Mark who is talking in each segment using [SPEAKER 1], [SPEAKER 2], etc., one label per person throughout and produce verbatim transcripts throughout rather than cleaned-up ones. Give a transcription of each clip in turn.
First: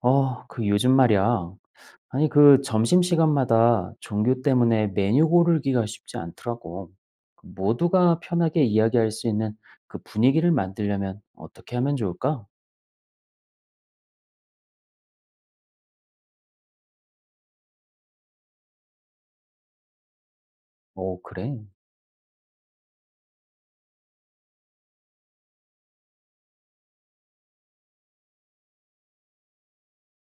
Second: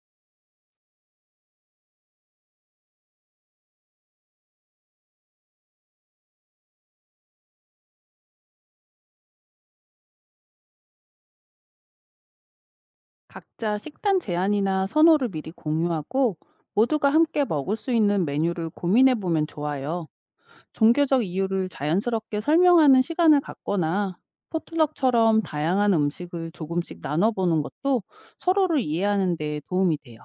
[SPEAKER 1] 어, 그 요즘 말이야. 아니, 그 점심시간마다 종교 때문에 메뉴 고르기가 쉽지 않더라고. 그 모두가 편하게 이야기할 수 있는 그 분위기를 만들려면 어떻게 하면 좋을까?
[SPEAKER 2] 각자 식단 제한이나 선호를 미리 공유하고 모두가 함께 먹을 수 있는 메뉴를 고민해 보면 좋아요.
[SPEAKER 1] 오,
[SPEAKER 2] 종교적
[SPEAKER 1] 그래.
[SPEAKER 2] 이유를 자연스럽게 설명하는 시간을 갖거나 포트럭처럼 다양한 음식을 조금씩 나눠보는 것도 서로를 이해하는 데 도움이 돼요.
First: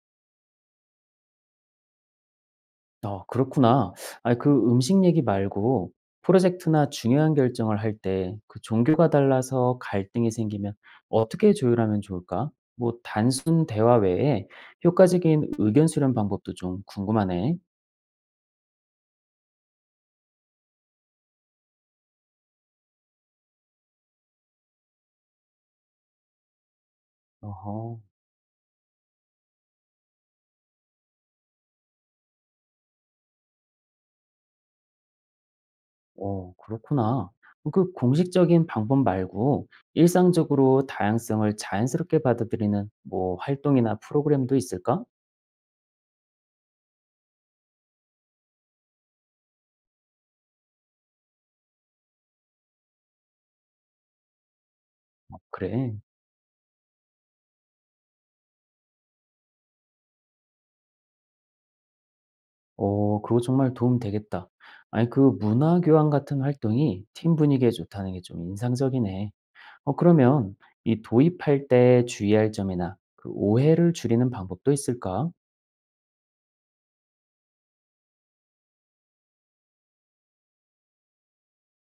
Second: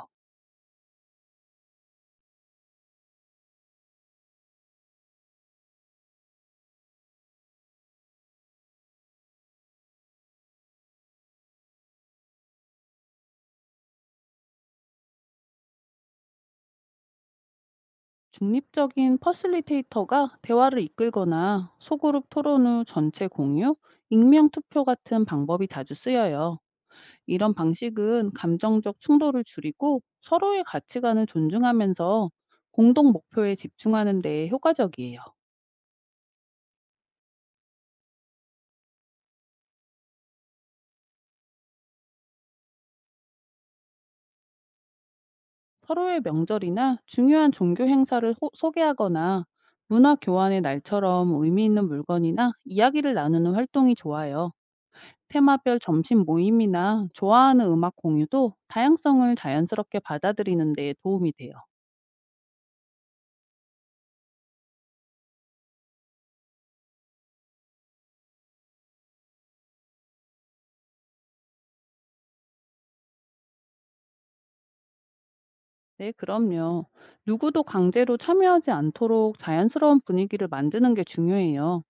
[SPEAKER 1] 어, 그렇구나. 아니, 그 음식 얘기 말고 프로젝트나 중요한 결정을 할 때 그 종교가 달라서 갈등이 생기면 어떻게 조율하면 좋을까? 뭐, 단순 대화 외에 효과적인 의견 수렴 방법도 좀 궁금하네.
[SPEAKER 2] 중립적인 퍼실리테이터가 대화를 이끌거나 소그룹 토론 후 전체 공유, 익명 투표 같은 방법이 자주 쓰여요. 이런
[SPEAKER 1] 어허.
[SPEAKER 2] 방식은 감정적 충돌을 줄이고 서로의 가치관을 존중하면서 공동 목표에 집중하는 데 효과적이에요.
[SPEAKER 1] 어, 그렇구나. 어, 그 공식적인 방법 말고 일상적으로 다양성을 자연스럽게 받아들이는 뭐 활동이나 프로그램도 있을까?
[SPEAKER 2] 서로의 명절이나 중요한 종교 행사를 호- 소개하거나 문화 교환의 날처럼 의미 있는 물건이나 이야기를 나누는 활동이 좋아요. 테마별
[SPEAKER 1] 그래.
[SPEAKER 2] 점심 모임이나 좋아하는 음악 공유도 다양성을 자연스럽게 받아들이는 데 도움이 돼요.
[SPEAKER 1] 어, 그거 정말 도움 되겠다. 아니, 그 문화 교환 같은 활동이 팀 분위기에 좋다는 게 좀 인상적이네. 어, 그러면 이 도입할 때 주의할 점이나 그 오해를 줄이는 방법도 있을까?
[SPEAKER 2] 네, 그럼요. 누구도 강제로 참여하지 않도록 자연스러운 분위기를 만드는 게 중요해요.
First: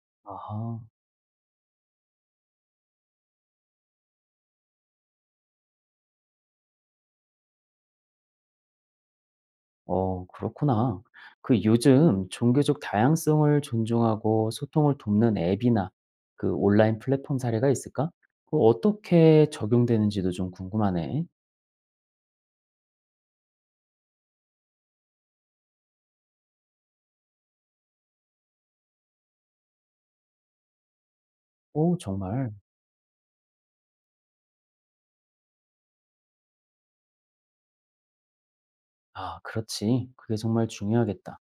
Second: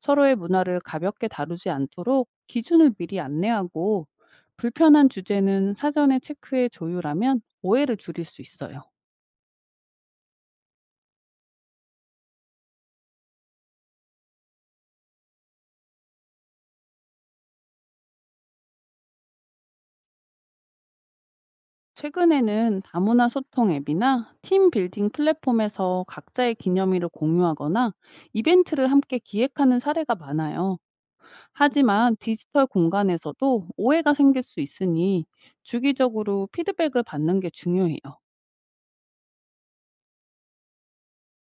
[SPEAKER 2] 서로의 문화를
[SPEAKER 1] 아하.
[SPEAKER 2] 가볍게 다루지 않도록 기준을 미리 안내하고 불편한 주제는 사전에 체크해 조율하면 오해를 줄일 수 있어요.
[SPEAKER 1] 어, 그렇구나. 그 요즘 종교적 다양성을 존중하고 소통을 돕는 앱이나 그 온라인 플랫폼 사례가 있을까? 그 어떻게 적용되는지도 좀 궁금하네.
[SPEAKER 2] 최근에는 다문화 소통 앱이나 팀 빌딩 플랫폼에서 각자의 기념일을 공유하거나 이벤트를 함께 기획하는 사례가 많아요.
[SPEAKER 1] 오,
[SPEAKER 2] 하지만
[SPEAKER 1] 정말.
[SPEAKER 2] 디지털 공간에서도 오해가 생길 수 있으니 주기적으로 피드백을 받는 게 중요해요.
[SPEAKER 1] 아, 그렇지. 그게 정말 중요하겠다.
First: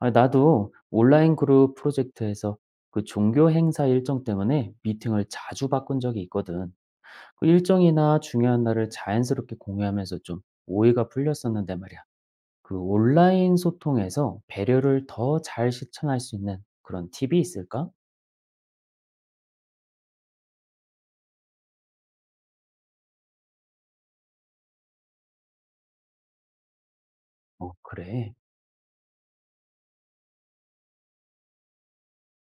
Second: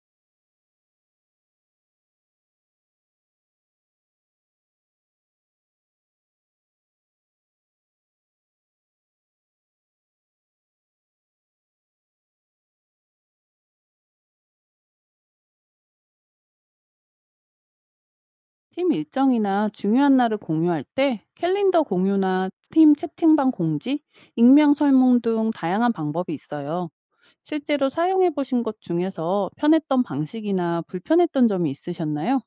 [SPEAKER 1] 아, 나도 온라인 그룹 프로젝트에서 그 종교 행사 일정 때문에 미팅을 자주 바꾼 적이 있거든. 그 일정이나 중요한 날을 자연스럽게 공유하면서 좀 오해가 풀렸었는데 말이야. 그 온라인 소통에서 배려를 더 잘 실천할 수 있는 그런 팁이 있을까?
[SPEAKER 2] 팀 일정이나 중요한 날을 공유할 때 캘린더 공유나 팀 채팅방 공지, 익명 설문 등 다양한 방법이 있어요.
[SPEAKER 1] 어,
[SPEAKER 2] 실제로 사용해
[SPEAKER 1] 그래.
[SPEAKER 2] 보신 것 중에서 편했던 방식이나 불편했던 점이 있으셨나요?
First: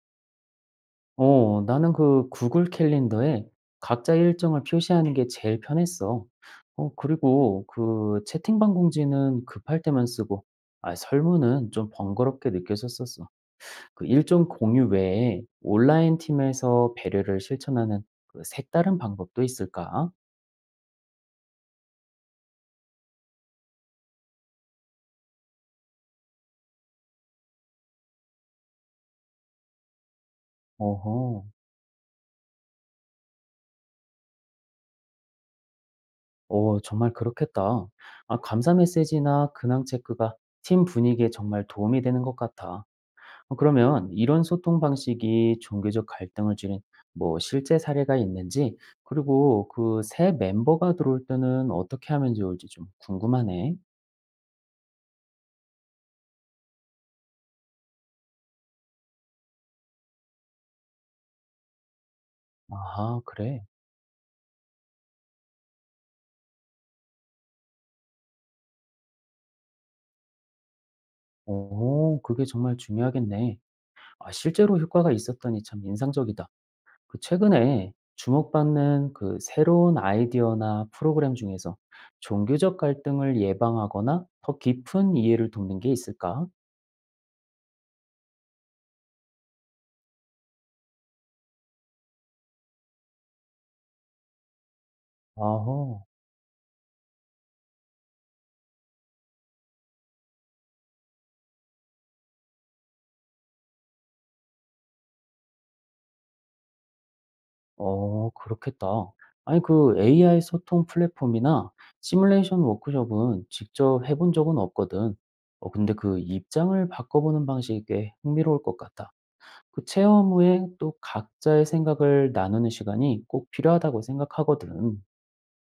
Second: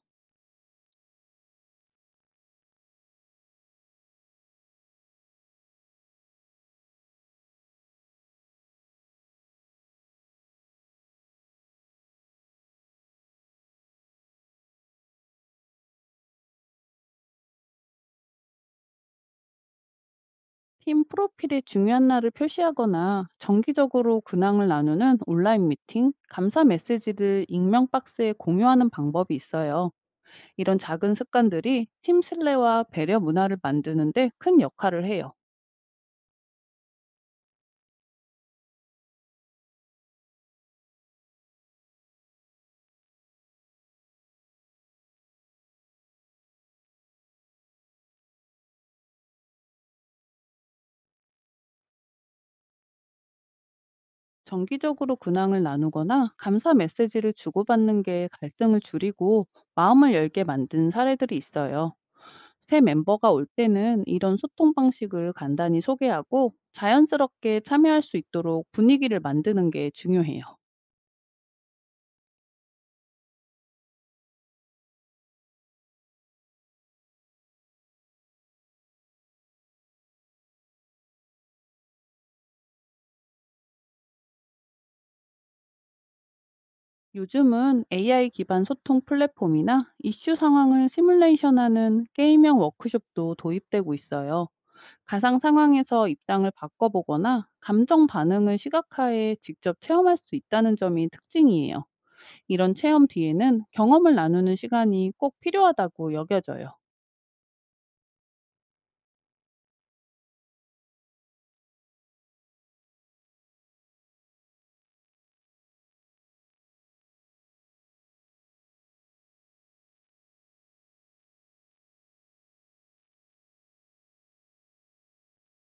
[SPEAKER 1] 어, 나는 그 구글 캘린더에 각자 일정을 표시하는 게 제일 편했어. 어, 그리고 그 채팅방 공지는 급할 때만 쓰고, 아, 설문은 좀 번거롭게 느껴졌었어. 그 일정 공유 외에 온라인 팀에서 배려를 실천하는 그 색다른 방법도 있을까?
[SPEAKER 2] 팀 프로필에 중요한 날을 표시하거나 정기적으로 근황을 나누는 온라인 미팅, 감사 메시지를 익명 박스에 공유하는 방법이 있어요. 이런 작은
[SPEAKER 1] 어허.
[SPEAKER 2] 습관들이 팀 신뢰와 배려 문화를 만드는데 큰 역할을 해요.
[SPEAKER 1] 오 정말 그렇겠다. 아 감사 메시지나 근황 체크가 팀 분위기에 정말 도움이 되는 것 같아. 어 그러면 이런 소통 방식이 종교적 갈등을 줄인 뭐 실제 사례가 있는지, 그리고 그 새 멤버가 들어올 때는 어떻게 하면 좋을지 좀 궁금하네.
[SPEAKER 2] 정기적으로 근황을 나누거나 감사 메시지를 주고받는 게 갈등을 줄이고 마음을 열게 만든 사례들이 있어요. 새
[SPEAKER 1] 아
[SPEAKER 2] 멤버가 올
[SPEAKER 1] 그래?
[SPEAKER 2] 때는 이런 소통 방식을 간단히 소개하고 자연스럽게 참여할 수 있도록 분위기를 만드는 게 중요해요.
[SPEAKER 1] 오 그게 정말 중요하겠네. 아 실제로 효과가 있었더니 참 인상적이다. 그 최근에 주목받는 그 새로운 아이디어나 프로그램 중에서 종교적 갈등을 예방하거나 더 깊은 이해를 돕는 게 있을까?
[SPEAKER 2] 요즘은 에이아이 기반 소통 플랫폼이나 이슈 상황을 시뮬레이션하는 게임형 워크숍도 도입되고 있어요. 가상
[SPEAKER 1] 아하,
[SPEAKER 2] 상황에서 입장을 바꿔보거나 감정 반응을 시각화해 직접 체험할 수 있다는 점이 특징이에요. 이런 체험 뒤에는 경험을 나누는 시간이 꼭 필요하다고 여겨져요.
[SPEAKER 1] 어, 그렇겠다. 아니, 그 에이아이 소통 플랫폼이나 시뮬레이션 워크숍은 직접 해본 적은 없거든. 어, 근데 그 입장을 바꿔보는 방식이 꽤 흥미로울 것 같아. 그 체험 후에 또 각자의 생각을 나누는 시간이 꼭 필요하다고 생각하거든.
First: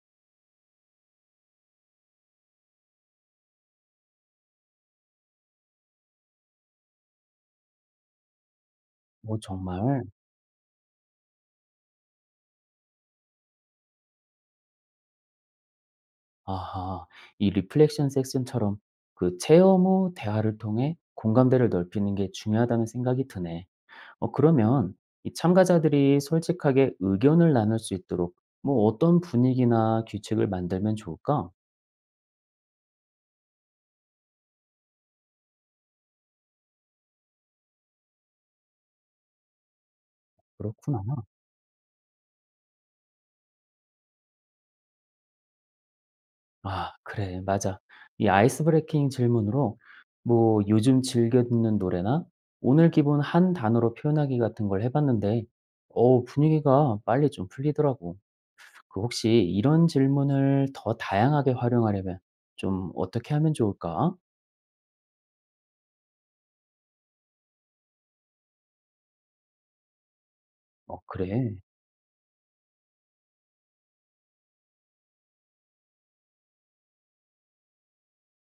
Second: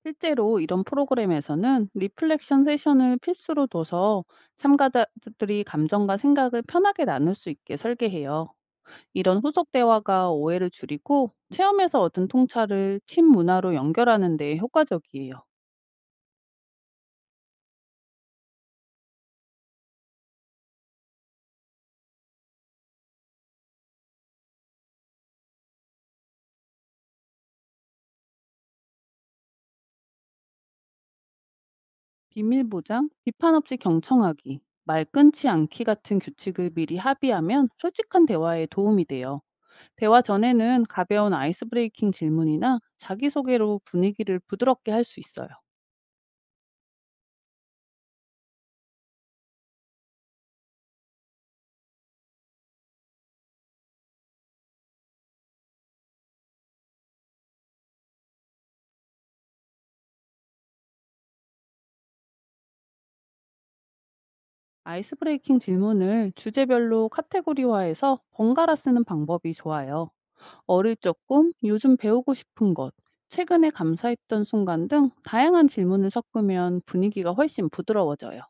[SPEAKER 2] 실제로 이런 프로그램에서는 리플렉션 세션을 필수로 둬서 참가자들이 감정과 생각을 편하게 나눌 수 있게 설계해요. 이런
[SPEAKER 1] 뭐
[SPEAKER 2] 후속
[SPEAKER 1] 정말.
[SPEAKER 2] 대화가 오해를 줄이고 체험에서 얻은 통찰을 팀 문화로 연결하는 데 효과적이에요.
[SPEAKER 1] 아하. 이 리플렉션 섹션처럼 그 체험 후 대화를 통해 공감대를 넓히는 게 중요하다는 생각이 드네. 어, 그러면 이 참가자들이 솔직하게 의견을 나눌 수 있도록 뭐 어떤 분위기나 규칙을 만들면 좋을까?
[SPEAKER 2] 비밀 보장, 비판 없이 경청하기, 말 끊지 않기 같은 규칙을 미리 합의하면 솔직한 대화에 도움이 돼요. 대화 전에는
[SPEAKER 1] 그렇구나.
[SPEAKER 2] 가벼운 아이스 브레이킹 질문이나 자기소개로 분위기를 부드럽게 할 수 있어요.
[SPEAKER 1] 아, 그래. 맞아. 이 아이스 브레이킹 질문으로 뭐 요즘 즐겨 듣는 노래나 오늘 기분 한 단어로 표현하기 같은 걸 해봤는데, 어, 분위기가 빨리 좀 풀리더라고. 그 혹시 이런 질문을 더 다양하게 활용하려면 좀 어떻게 하면 좋을까?
[SPEAKER 2] 아이스 브레이킹 질문을 주제별로 카테고리화해서 번갈아 쓰는 방법이 좋아요. 어릴
[SPEAKER 1] 어
[SPEAKER 2] 적 꿈,
[SPEAKER 1] 그래.
[SPEAKER 2] 요즘 배우고 싶은 것, 최근에 감사했던 순간 등 다양한 질문을 섞으면 분위기가 훨씬 부드러워져요.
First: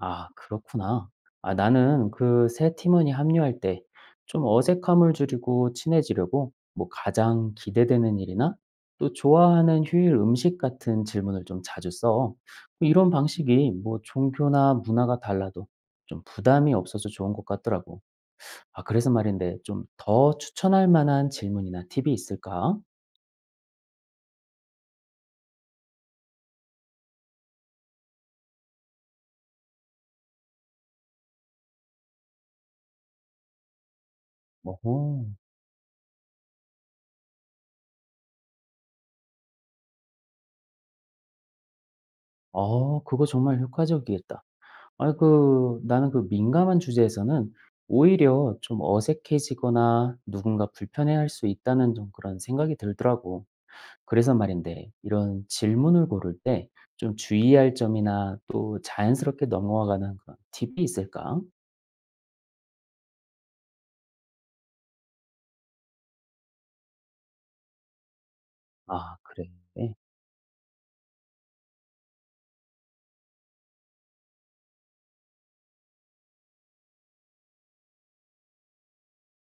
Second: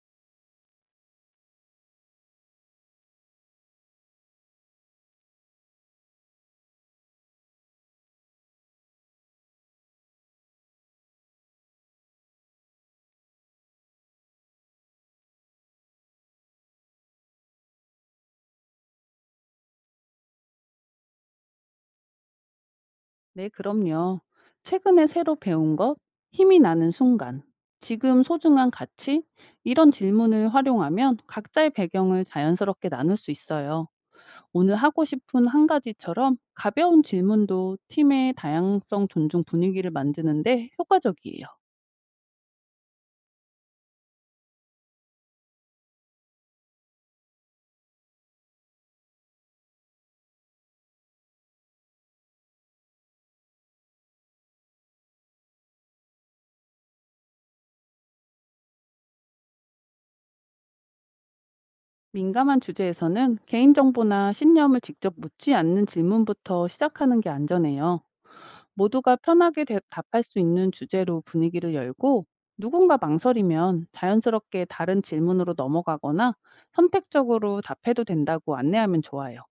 [SPEAKER 1] 아 그렇구나. 아 나는 그 새 팀원이 합류할 때 좀 어색함을 줄이고 친해지려고 뭐 가장 기대되는 일이나 또 좋아하는 휴일 음식 같은 질문을 좀 자주 써. 뭐 이런 방식이 뭐 종교나 문화가 달라도 좀 부담이 없어서 좋은 것 같더라고. 아 그래서 말인데 좀 더 추천할 만한 질문이나 팁이 있을까?
[SPEAKER 2] 네, 그럼요. 최근에 새로 배운 것, 힘이 나는 순간, 지금 소중한 가치, 이런 질문을 활용하면 각자의 배경을 자연스럽게 나눌 수 있어요. 오늘 하고
[SPEAKER 1] 오호.
[SPEAKER 2] 싶은 한 가지처럼 가벼운 질문도 팀의 다양성 존중 분위기를 만드는데 효과적이에요.
[SPEAKER 1] 어 그거 정말 효과적이겠다. 아 그 나는 그 민감한 주제에서는 오히려 좀 어색해지거나 누군가 불편해할 수 있다는 좀 그런 생각이 들더라고. 그래서 말인데 이런 질문을 고를 때 좀 주의할 점이나 또 자연스럽게 넘어가는 그런 팁이 있을까?
[SPEAKER 2] 민감한 주제에서는 개인정보나 신념을 직접 묻지 않는 질문부터 시작하는 게 안전해요. 모두가
[SPEAKER 1] 아 그래.
[SPEAKER 2] 편하게 대- 답할 수 있는 주제로 분위기를 열고 누군가 망설이면 자연스럽게 다른 질문으로 넘어가거나 선택적으로 답해도 된다고 안내하면 좋아요.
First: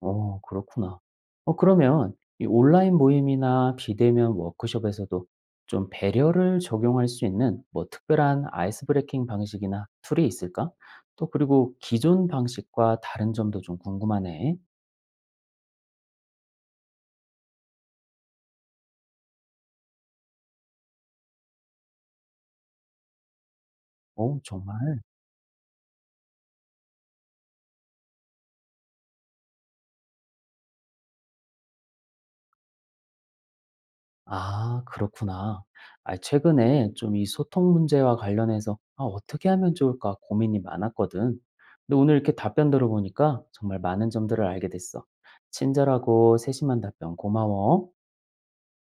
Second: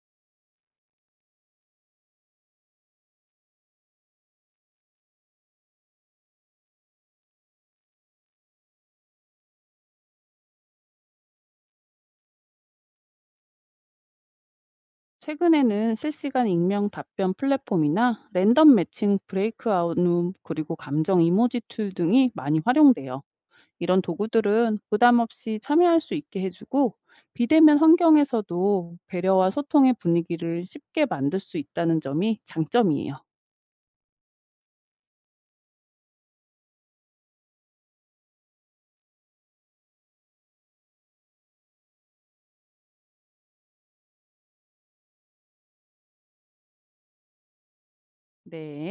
[SPEAKER 1] 어 그렇구나. 어 그러면 이 온라인 모임이나 비대면 워크숍에서도 좀 배려를 적용할 수 있는 뭐 특별한 아이스 브레이킹 방식이나 툴이 있을까? 또 그리고 기존 방식과 다른 점도 좀 궁금하네.
[SPEAKER 2] 최근에는 실시간 익명 답변 플랫폼이나 랜덤 매칭 브레이크아웃 룸 그리고 감정 이모지 툴 등이 많이 활용돼요. 이런
[SPEAKER 1] 어
[SPEAKER 2] 도구들은
[SPEAKER 1] 정말?
[SPEAKER 2] 부담 없이 참여할 수 있게 해주고 비대면 환경에서도 배려와 소통의 분위기를 쉽게 만들 수 있다는 점이 장점이에요.
[SPEAKER 1] 아 그렇구나. 아 최근에 좀 이 소통 문제와 관련해서 '아 어떻게 하면 좋을까.' 고민이 많았거든. 근데 오늘 이렇게 답변 들어보니까 정말 많은 점들을 알게 됐어. 친절하고 세심한 답변 고마워.
[SPEAKER 2] 네.